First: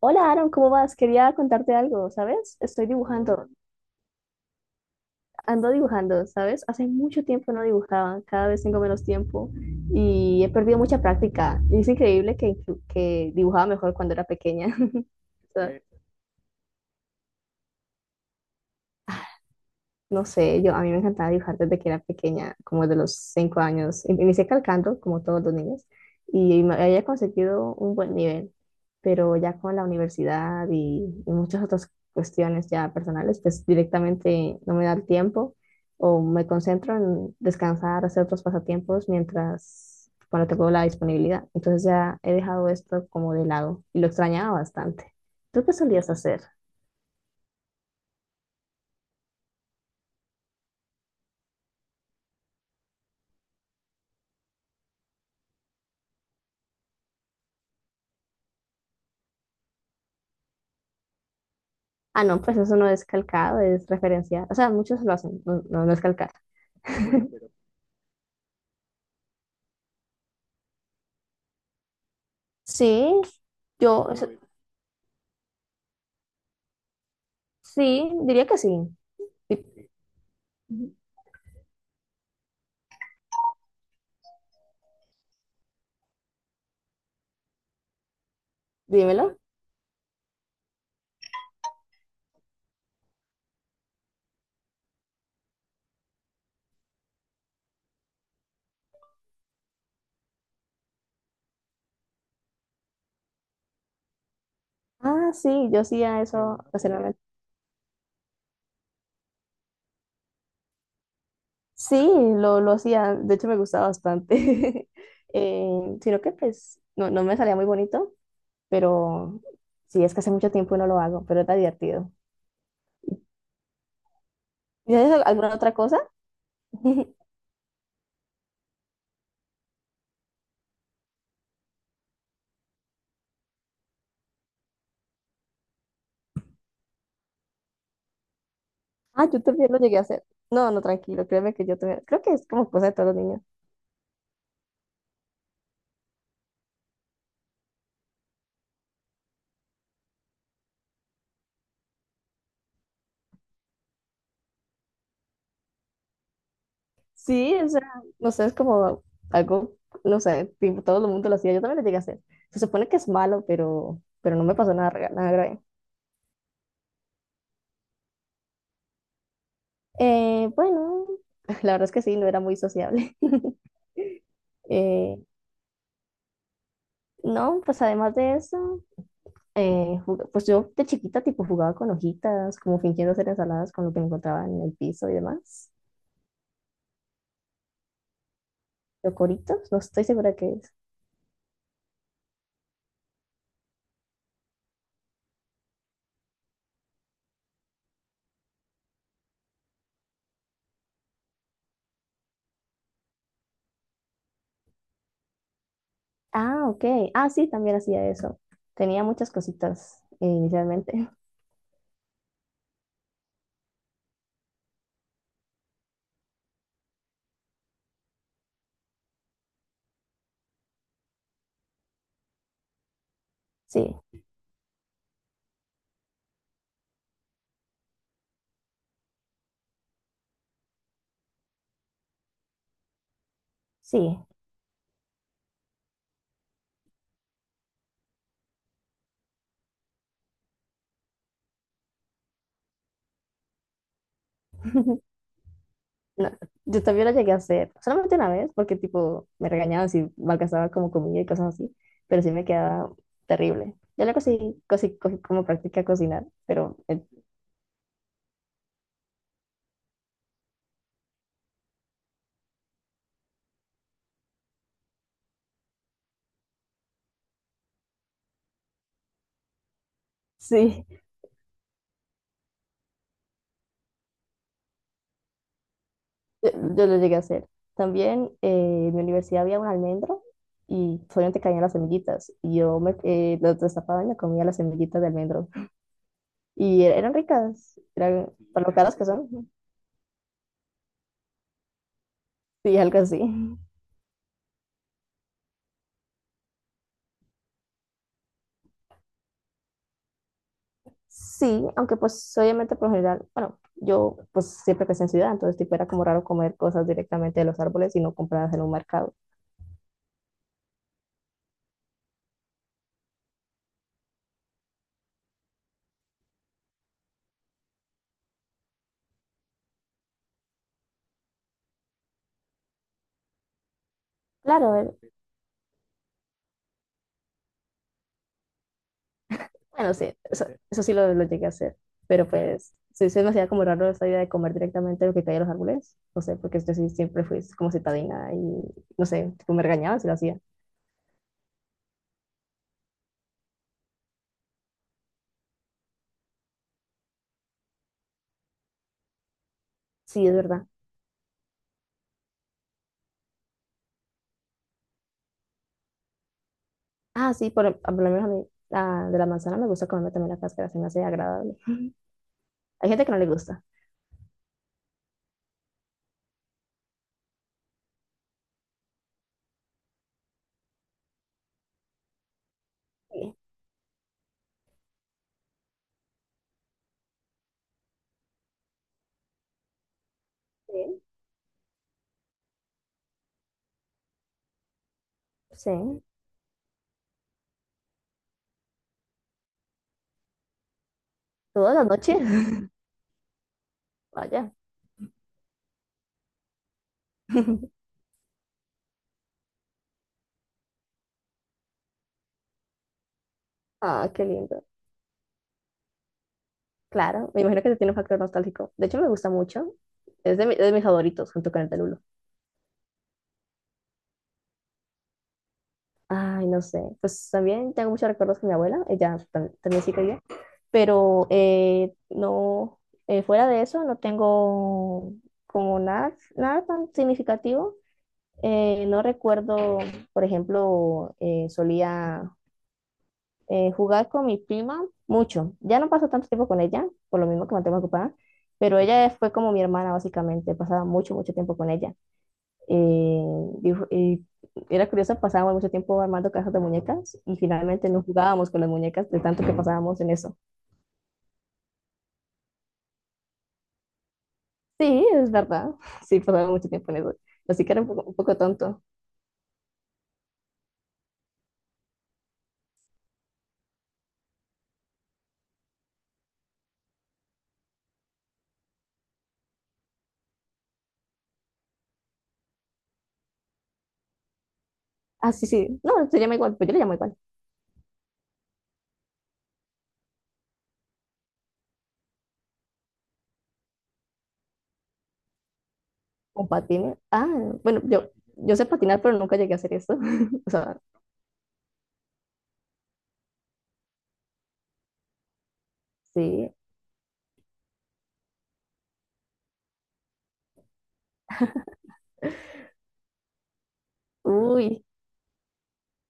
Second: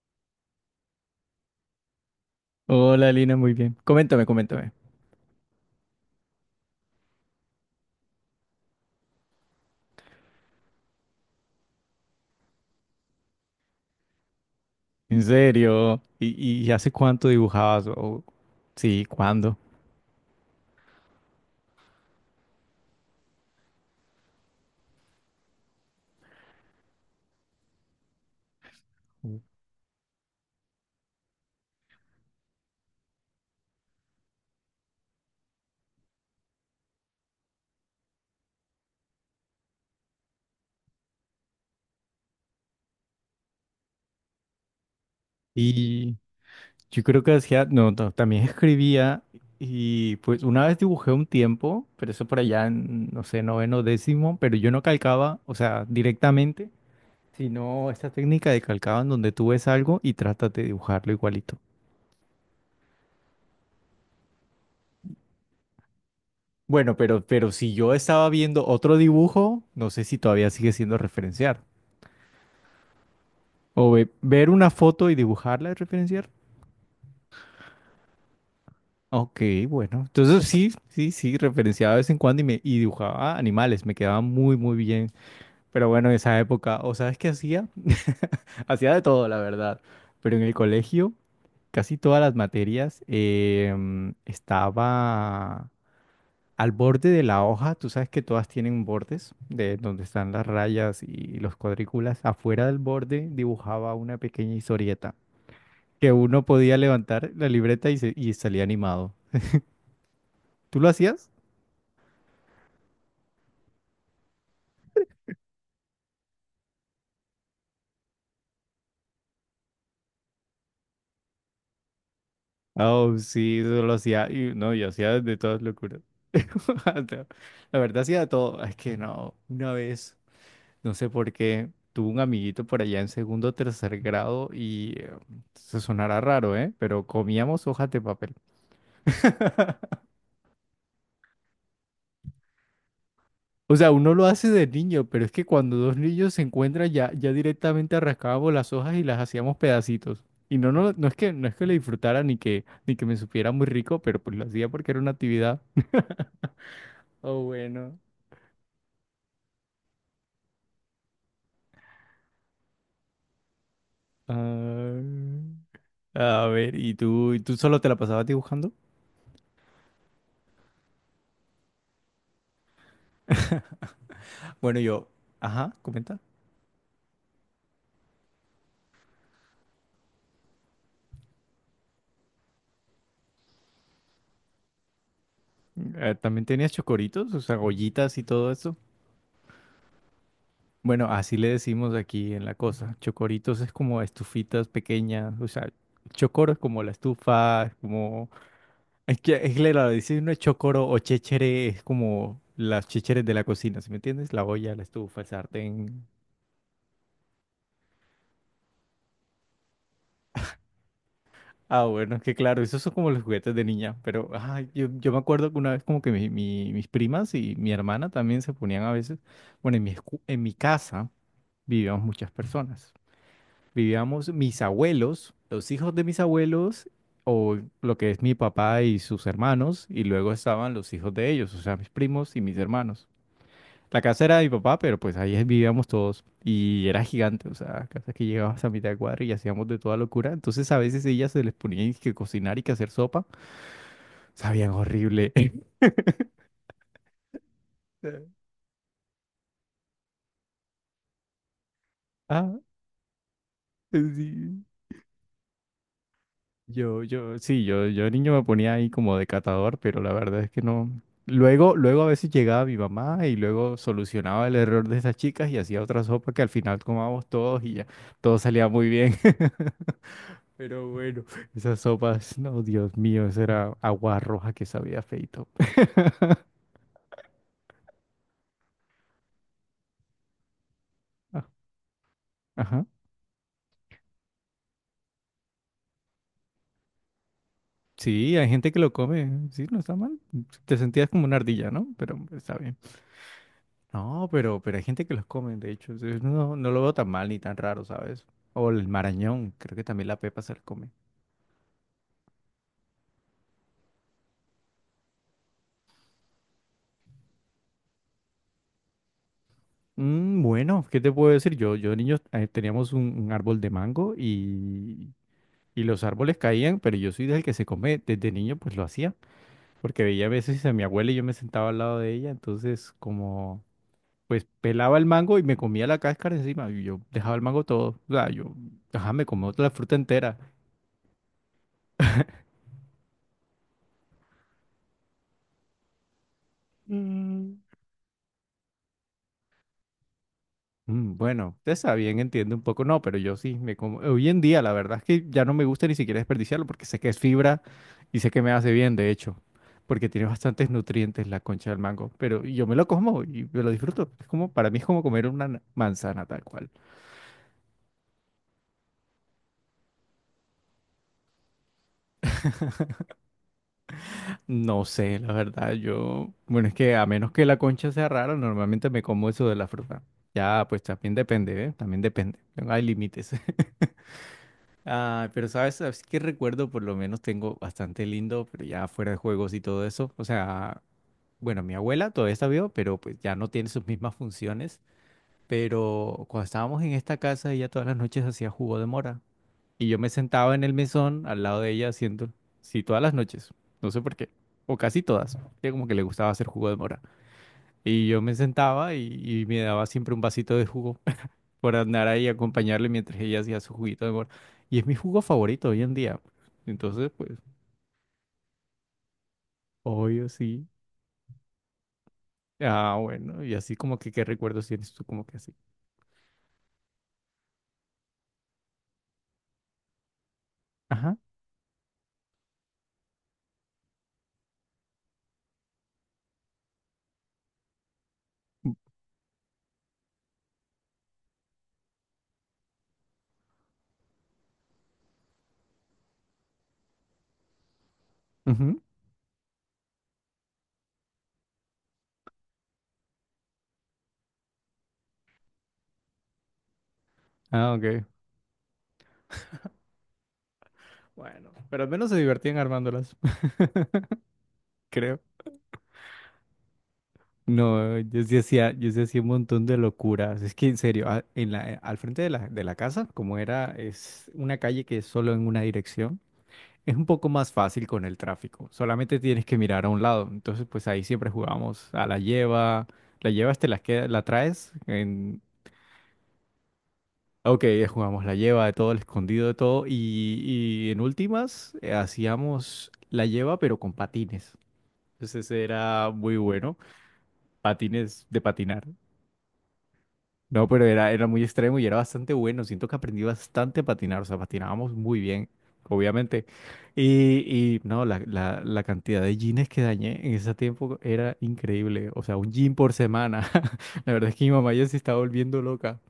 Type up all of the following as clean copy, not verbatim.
Hola Aaron, ¿cómo vas? Quería contarte algo, ¿sabes? Estoy Hola Lina, dibujando, muy bien. Coméntame, coméntame. ando dibujando, ¿sabes? Hace mucho tiempo no dibujaba, cada vez tengo menos tiempo y he perdido mucha práctica. Es increíble que dibujaba mejor cuando era pequeña. ¿En O sea, serio? ¿Y hace cuánto dibujabas? Sí, ¿cuándo? no sé, yo a mí me encantaba dibujar desde que era pequeña, como de los cinco años. Inicié calcando, como todos los niños, y me había conseguido un buen nivel, pero ya con la universidad y muchas otras cuestiones ya personales, pues directamente no me da el tiempo o me concentro en descansar, hacer otros pasatiempos mientras, cuando tengo la disponibilidad. Entonces ya he dejado esto como de lado y lo extrañaba bastante. ¿Tú qué solías Y hacer? yo creo que hacía, no, no, también escribía y pues una vez dibujé un tiempo, pero eso por allá en, no sé, noveno, décimo, pero yo no calcaba, o sea, directamente, sino esta técnica de calcaba en donde tú ves algo y tratas de dibujarlo igualito. Ah, no, pues eso no es calcado, es referenciado. O sea, muchos lo hacen, no, no, no es calcar. Bueno, pero si yo estaba viendo otro dibujo, no sé si todavía sigue siendo referenciar. Sí, O yo, ver una foto y dibujarla y referenciar. sí, diría que sí. Ok, Di- bueno. Entonces sí, sí, sí, referenciaba de vez en cuando y, y dibujaba animales. Me quedaba muy, muy bien. Pero bueno, en esa época, ¿o sabes qué hacía? Hacía de Dímelo. todo, la verdad. Pero en el colegio, casi todas las materias estaba al borde de la hoja. Tú sabes que todas tienen bordes de donde están las rayas y los cuadrículas. Afuera del borde dibujaba una pequeña historieta Ah, sí, yo que hacía uno eso podía ocasionalmente. levantar la libreta y, y salía animado. ¿Tú lo hacías? Sí, lo hacía, de hecho me gustaba bastante. Sino que pues no, no me salía muy bonito, pero sí, es que hace mucho tiempo no lo hago, pero está divertido. Oh, sí, yo lo hacía. Y, no, yo ¿Y haces hacía de alguna todas otra cosa? locuras. No, la verdad, hacía de todo. Es que no, una vez, no sé por qué, tuve un amiguito por allá en segundo o tercer grado y se sonará raro, ¿eh? Pero comíamos hojas de papel. Ah, yo también lo llegué a hacer. No, no, tranquilo, créeme que yo también, creo que es como cosa de todos los niños. O sea, uno lo hace de niño, pero es que cuando dos niños se encuentran ya directamente arrancábamos las hojas y las hacíamos pedacitos. Y no, no, no es que lo disfrutara ni que me supiera muy rico, pero pues lo hacía porque era una actividad. Oh, Sí, o sea, bueno. no sé, es como algo, no sé, tipo, todo el mundo lo hacía, yo también lo llegué a hacer. Se supone que es malo, pero no me pasó nada, nada Ah, grave. a ver, ¿y tú solo te la pasabas dibujando? Bueno, la verdad es que sí, no era muy sociable. Bueno, Eh, ajá, comenta. no, pues además de eso, pues yo de chiquita tipo jugaba con hojitas, como fingiendo hacer ensaladas con lo que me encontraba en el piso y demás. ¿También tenías chocoritos? O sea, ollitas y todo eso. Coritos, no estoy segura qué es. Bueno, así le decimos aquí en la cosa. Chocoritos es como estufitas pequeñas, o sea, chocoro es como la estufa, es como. Es que la decir no es chocoro o chéchere es como las chécheres de la cocina, ¿sí me entiendes? La olla, la estufa, el sartén. Ah, ok. Ah, sí, también hacía eso. Tenía muchas cositas inicialmente. Ah, bueno, es que claro, esos son como los juguetes de niña, pero ah, yo me acuerdo que una vez como que mis primas y mi hermana también se ponían a veces, bueno, en mi casa vivíamos muchas personas. Sí, Vivíamos mis abuelos, los hijos de mis abuelos, o lo que es mi papá y sus hermanos, y luego estaban los hijos de ellos, o sea, mis primos y mis hermanos. La sí. casa era de mi papá, pero pues ahí vivíamos todos y era gigante, o sea, casa que llegabas a mitad de cuadra y hacíamos de toda locura. Entonces a veces ellas se les ponía que cocinar y que hacer sopa, sabían horrible. No, yo también la llegué a hacer, solamente una vez, porque tipo me regañaban si malgastaba como comida y cosas así, pero sí me Ah, quedaba terrible. Ya sí. Cogí como práctica cocinar, pero Yo, sí, yo de niño me ponía ahí como de catador, pero la verdad es que no. Luego a veces llegaba mi mamá y luego solucionaba el error de esas chicas y hacía otra sopa que al final tomábamos todos y ya todo salía muy bien. sí, Pero bueno, esas sopas, no, Dios mío, esa era agua roja que sabía feito. Yo lo llegué a hacer. También en mi universidad había un almendro y solamente Ah. caían las semillitas y yo Ajá. me lo destapaba y me comía las semillitas de almendro. Y eran ricas, eran Sí, hay para gente lo que lo caras que come, son, sí, no está mal. Te sentías como una ardilla, ¿no? Pero está bien. sí, algo así. No, pero hay gente que los come, de hecho. No, no lo veo tan mal ni tan raro, ¿sabes? O el marañón, creo que también la pepa se la come. Sí, aunque pues obviamente por lo general, bueno, yo pues siempre crecí en ciudad, entonces tipo era como raro comer cosas directamente de los árboles y no compradas en un mercado. Bueno, ¿qué te puedo decir? Yo de niño, teníamos un árbol de mango y, los árboles caían, pero yo soy del que se come, desde niño pues lo hacía, porque veía a veces a mi abuela y yo me sentaba al lado de ella, entonces como pues Claro, a pelaba el mango y me comía la cáscara encima y yo dejaba el mango todo, o sea, ajá, me comía toda la bueno, fruta sí, entera. eso sí lo llegué a hacer, pero pues sí, se me hacía como raro esa idea de comer directamente lo que caía de los árboles, no sé, porque yo sí siempre fui Mm. como citadina y no sé, tipo me regañaban si lo hacía. Bueno, usted está bien, entiende un poco, no, pero yo sí, me como, hoy en día la verdad es que ya no me gusta ni siquiera desperdiciarlo porque sé que es fibra y sé que me hace bien, de hecho, porque tiene Sí, es verdad. bastantes nutrientes la concha del mango, pero yo me lo como y me lo disfruto. Es como, para mí es como comer una manzana tal cual. Ah, sí, por lo menos a mí de la manzana me gusta comerme también la cáscara, se me hace agradable. Hay gente que no le gusta. No sé, la verdad, yo, bueno, es que a menos que la concha sea rara, normalmente me como eso de la fruta. Ya, pues también depende, ¿eh? También depende, no hay límites. Sí, Ah, pero sabes que recuerdo, por lo menos tengo bastante lindo, pero ya fuera de juegos y todo eso. O sea, sí. bueno, mi abuela todavía está viva, pero pues ya no tiene sus mismas funciones. Sí, Pero cuando estábamos en esta casa, ella todas las noches hacía jugo de mora. Y yo me sentaba en el mesón al lado de todas las ella noches. haciendo, sí, todas las noches. No sé por qué. Vaya. O casi todas. Ella como que le gustaba hacer jugo de mora. Y yo me sentaba y, me daba siempre un vasito de jugo por andar ahí y acompañarle mientras ella hacía su juguito Ah, de qué mora. lindo. Y es mi jugo favorito hoy en día. Entonces, Claro, pues, me imagino que tiene un factor nostálgico. De hecho, me gusta mucho. obvio, Es de, sí. de mis favoritos, junto con el Telulo. Ah, bueno, y así como que qué recuerdos tienes tú, como que así. Ay, no sé. Pues también tengo muchos recuerdos con mi abuela. Ella también sí quería. Ajá. Pero no, fuera de eso, no tengo como nada, nada tan significativo. u- No recuerdo, por ejemplo, solía jugaba con mi prima mucho. Ya no paso tanto tiempo con ella, por lo mismo que me mantengo ocupada, pero Ujú. ella fue como mi hermana, básicamente. Pasaba mucho, mucho tiempo con ella. Eh, y era curioso, pasábamos mucho tiempo armando cajas de muñecas y Ah, finalmente no ok. jugábamos con las muñecas de tanto que pasábamos en eso. Bueno, pero al menos se divertían armándolas, Sí, creo. es verdad. Sí, pasábamos mucho tiempo en eso. Así que era No, un yo sí poco hacía, tonto. yo sí hacía un montón de locuras. Es que en serio, al frente de la casa, como era, es una calle que es solo en una dirección. Es un poco más fácil con el tráfico, solamente tienes que mirar a un lado. Entonces, pues ahí siempre jugamos a la lleva, la llevas, te la, la traes, Ah, en. sí, sí. No, se llama igual, pero yo le llamo igual. Ok, jugamos la lleva de todo, el escondido de todo, y, en últimas, hacíamos la lleva pero con patines. Entonces era muy Con bueno, patines. Ah, bueno, patines de yo sé patinar. patinar, pero nunca llegué a hacer eso. O No, sea, pero era muy extremo y era bastante bueno. Siento que aprendí bastante a patinar, o sea, patinábamos muy bien, obviamente. sí. Y, y no, la cantidad de jeans que dañé en ese tiempo era increíble. O sea, un jean por semana. La verdad es que mi mamá Uy, ya se estaba volviendo loca,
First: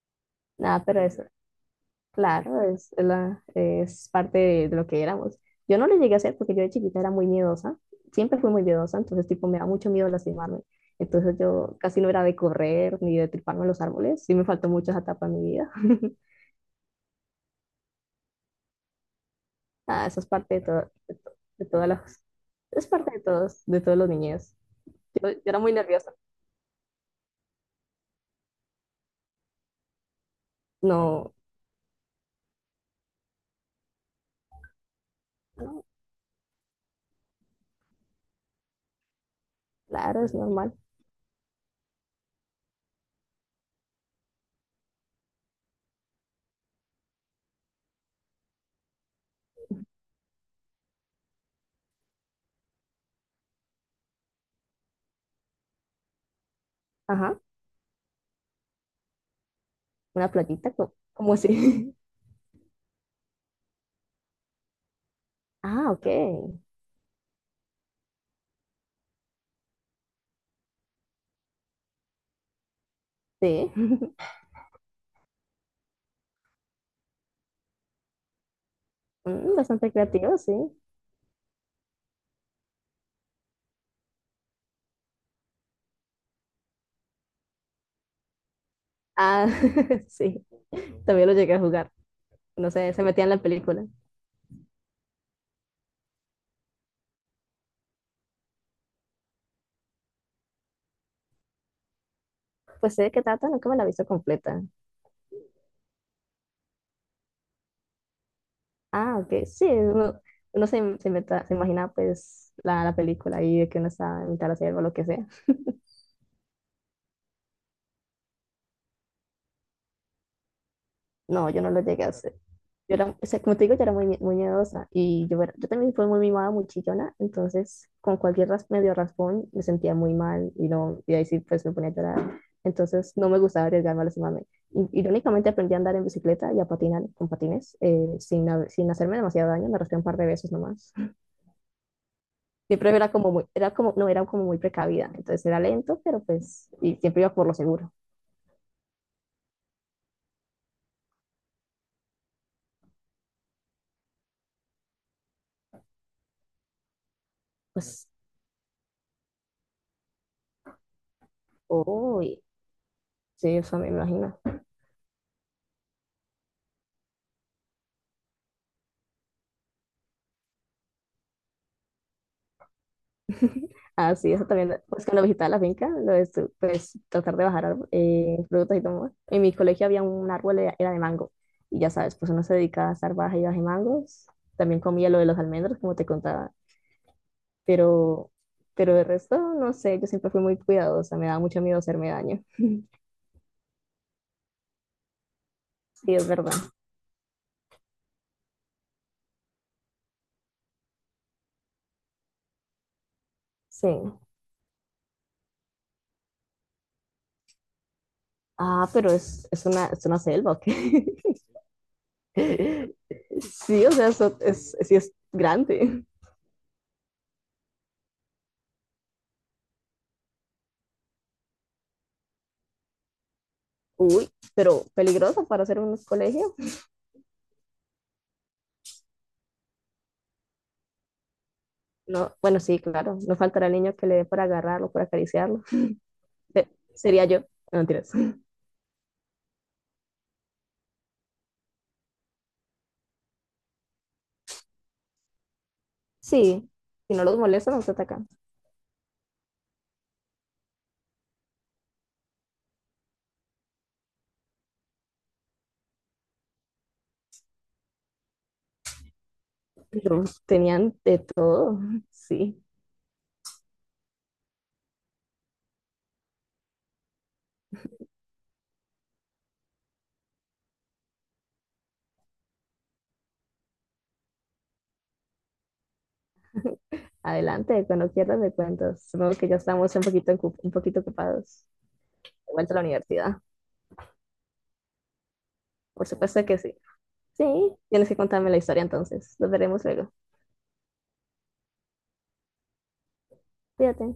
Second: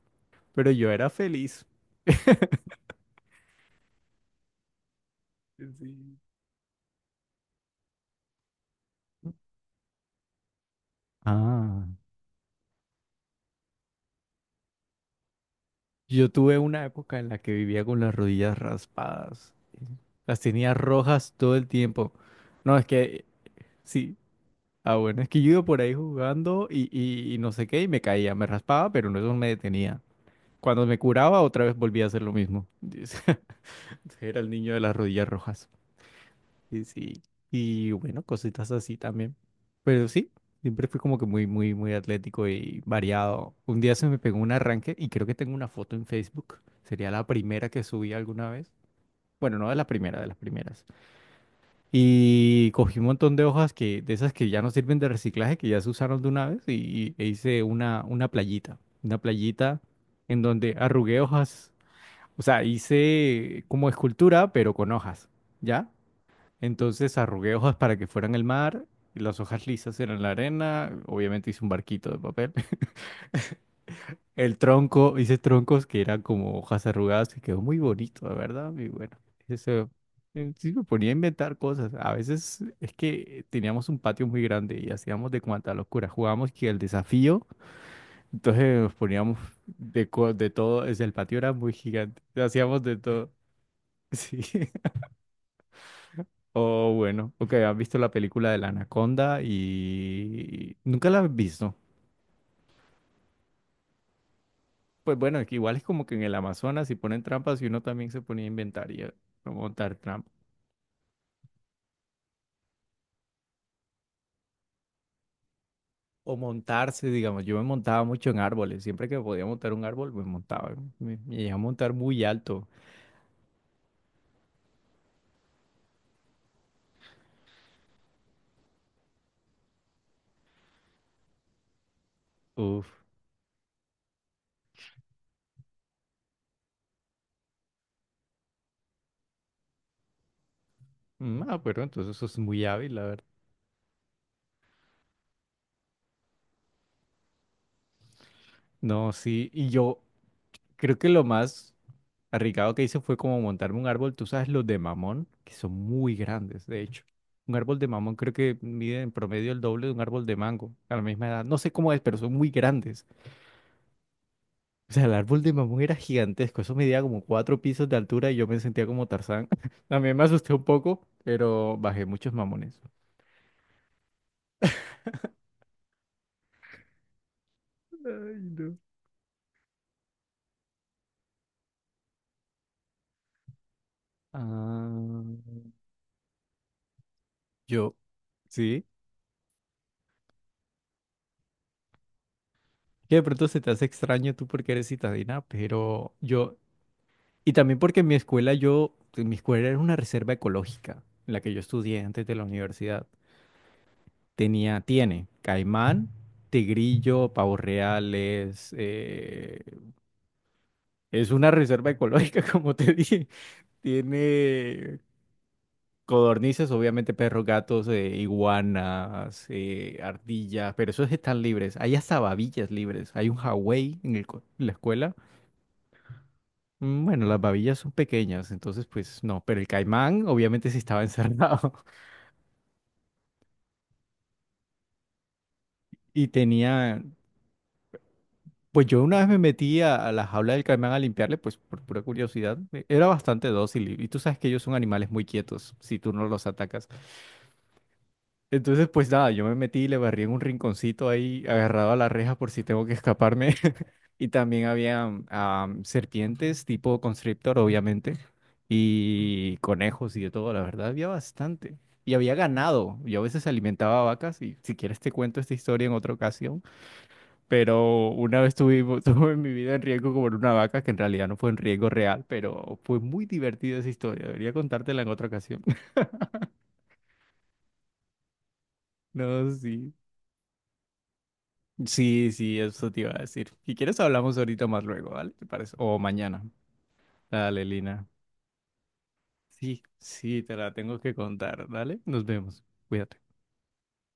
pero nada, yo pero era eso, feliz. claro, es parte de lo que éramos. Yo no lo llegué a Sí. hacer porque yo de chiquita era muy miedosa, siempre fui muy miedosa, entonces tipo me da mucho miedo lastimarme. Entonces yo Ah. casi no era de correr ni de triparme en los árboles, sí me faltó mucho esa etapa en mi vida. Yo tuve una época en la que vivía con las rodillas raspadas. Ah, eso es Las parte de, tenía todo, de, rojas todo de el todas tiempo. las, No, es es parte que de todos los sí. niños. Ah, bueno, es Yo que yo era iba muy por ahí nerviosa. jugando y no sé qué, y me caía, me raspaba, pero no eso no me detenía. Cuando me No, curaba, otra vez volvía a hacer lo mismo. Era el niño de las rodillas rojas. no, Y sí, y bueno, cositas así también. Pero claro, sí, es normal. siempre fui como que muy, muy, muy atlético y variado. Un día se me pegó un arranque y creo que tengo una foto en Facebook. Sería la primera que subí alguna vez. Bueno, no de la primera, de las primeras. Y cogí un montón de hojas que, de esas que ya no sirven de reciclaje, que ya se usaron de una vez, e Ajá, hice una playita. Una playita una en playita, donde arrugué como hojas. así? O sea, hice como escultura, pero con hojas, ¿ya? Ah, ok, Entonces arrugué hojas para que fueran el mar, y las hojas lisas eran la arena. Obviamente hice un barquito de papel. sí, El tronco, hice troncos que eran como hojas arrugadas, que quedó muy bonito, la verdad. Y bueno, mm, eso, bastante creativo, sí. Sí me ponía a inventar cosas. A veces es que teníamos un patio muy grande y hacíamos de cuanta locura. Jugábamos que el desafío, entonces nos poníamos Ah, sí, de todo, es el también lo patio era llegué a muy jugar. gigante, No hacíamos sé, de se metía todo. en la película. Sí. O bueno, ok, has visto la película de la Anaconda y nunca la has visto. Pues sé de qué trata, nunca me la he visto completa. Pues bueno, es que igual es como que en el Amazonas si ponen trampas y uno también se ponía a inventar y a Ah, ok, sí, montar uno, trampas. Se imagina pues la película ahí de que uno está en mitad de la selva o lo que sea. O montarse, digamos, yo me montaba mucho en árboles, siempre que podía montar un árbol me montaba, me No, llegué a yo no lo montar llegué a muy hacer. alto. Yo era, o sea, como te digo, yo era muy, muy miedosa y yo también fui muy mimada, muy chillona, entonces con cualquier medio raspón me sentía muy mal y, no, y ahí sí pues me ponía a llorar. Uf. Entonces no me gustaba arriesgarme a lastimarme. Irónicamente aprendí a andar en bicicleta y a patinar con patines sin hacerme demasiado daño, me raspé un par de veces nomás. Pero entonces eso es muy Siempre hábil, la era verdad. como muy, era como, no, era como muy precavida, entonces era lento, pero pues, y siempre iba por lo seguro. No, sí, y yo creo que lo más arriesgado que hice fue como montarme un árbol, tú sabes, los de mamón, que son muy grandes, de hecho. Un árbol de Pues, mamón creo que mide en promedio el doble de un árbol de mango a la misma edad. No sé cómo es, pero son uy, muy grandes. sí, eso me imagino. O sea, el árbol de mamón era gigantesco, eso medía como 4 pisos de altura y yo me sentía como Tarzán. También me asusté un poco, pero bajé muchos mamones. Ah, sí, eso también, pues cuando visitaba la finca, lo pues tratar de bajar Ay, no. frutas y todo. En mi colegio había un árbol, era de mango, y ya sabes, pues uno se dedicaba a estar baja y baja mangos, también comía lo de Ah, los almendros, como te contaba, yo, pero, sí, pero el resto, no sé, yo siempre fui muy cuidadosa, me daba mucho miedo hacerme daño, que de pronto se te hace extraño tú porque eres citadina, pero sí, es verdad, y también porque en mi escuela yo en mi escuela era una reserva ecológica, en la que yo estudié antes de la universidad. sí. Tenía, tiene caimán, tigrillo, pavos reales, Ah, pero es una selva, ¿ok? es una reserva ecológica, como te dije. Sí, o sea, eso es, sí Tiene es grande. codornices, obviamente perros, gatos, iguanas, ardillas, pero esos están libres. Hay hasta babillas libres. Hay un Hawái Uy, en la pero escuela. peligroso para hacer un colegio. Bueno, las babillas son pequeñas, entonces pues no, pero el caimán obviamente sí estaba encerrado No, bueno, sí, claro. No faltará el niño que le dé por agarrarlo, por acariciarlo. y Se- tenía. Sería yo. No, mentiras. Pues yo una vez me metí a la jaula del caimán a limpiarle, pues por pura curiosidad. Era bastante dócil y, tú sabes que ellos son animales muy quietos si tú no los Sí, atacas. si no los molesta, no te atacan. Entonces, pues nada, yo me metí y le barrí en un rinconcito ahí, agarrado a la reja por si tengo que escaparme. Y también había serpientes tipo constrictor, obviamente, y conejos y Pero de todo, la verdad, tenían había de bastante. todo. Y había Sí, ganado. Yo a veces alimentaba vacas y si quieres te cuento esta historia en otra ocasión, pero una vez tuvimos, tuve mi vida en riesgo como en una vaca, que en realidad no fue en riesgo real, pero fue muy divertida esa historia. Debería contártela en otra ocasión. adelante, cuando quieras me cuentas. Supongo que No, ya sí. estamos un poquito, un poquito ocupados. Sí, De sí, vuelta a la eso te iba a universidad. decir. Si quieres hablamos ahorita más luego, ¿vale? ¿Te parece? O Por mañana. supuesto que sí. Sí, Dale, Lina. tienes que contarme la historia entonces. Nos Sí, veremos luego. sí, te la tengo que contar, ¿vale? Nos vemos. Cuídate. Cuídate.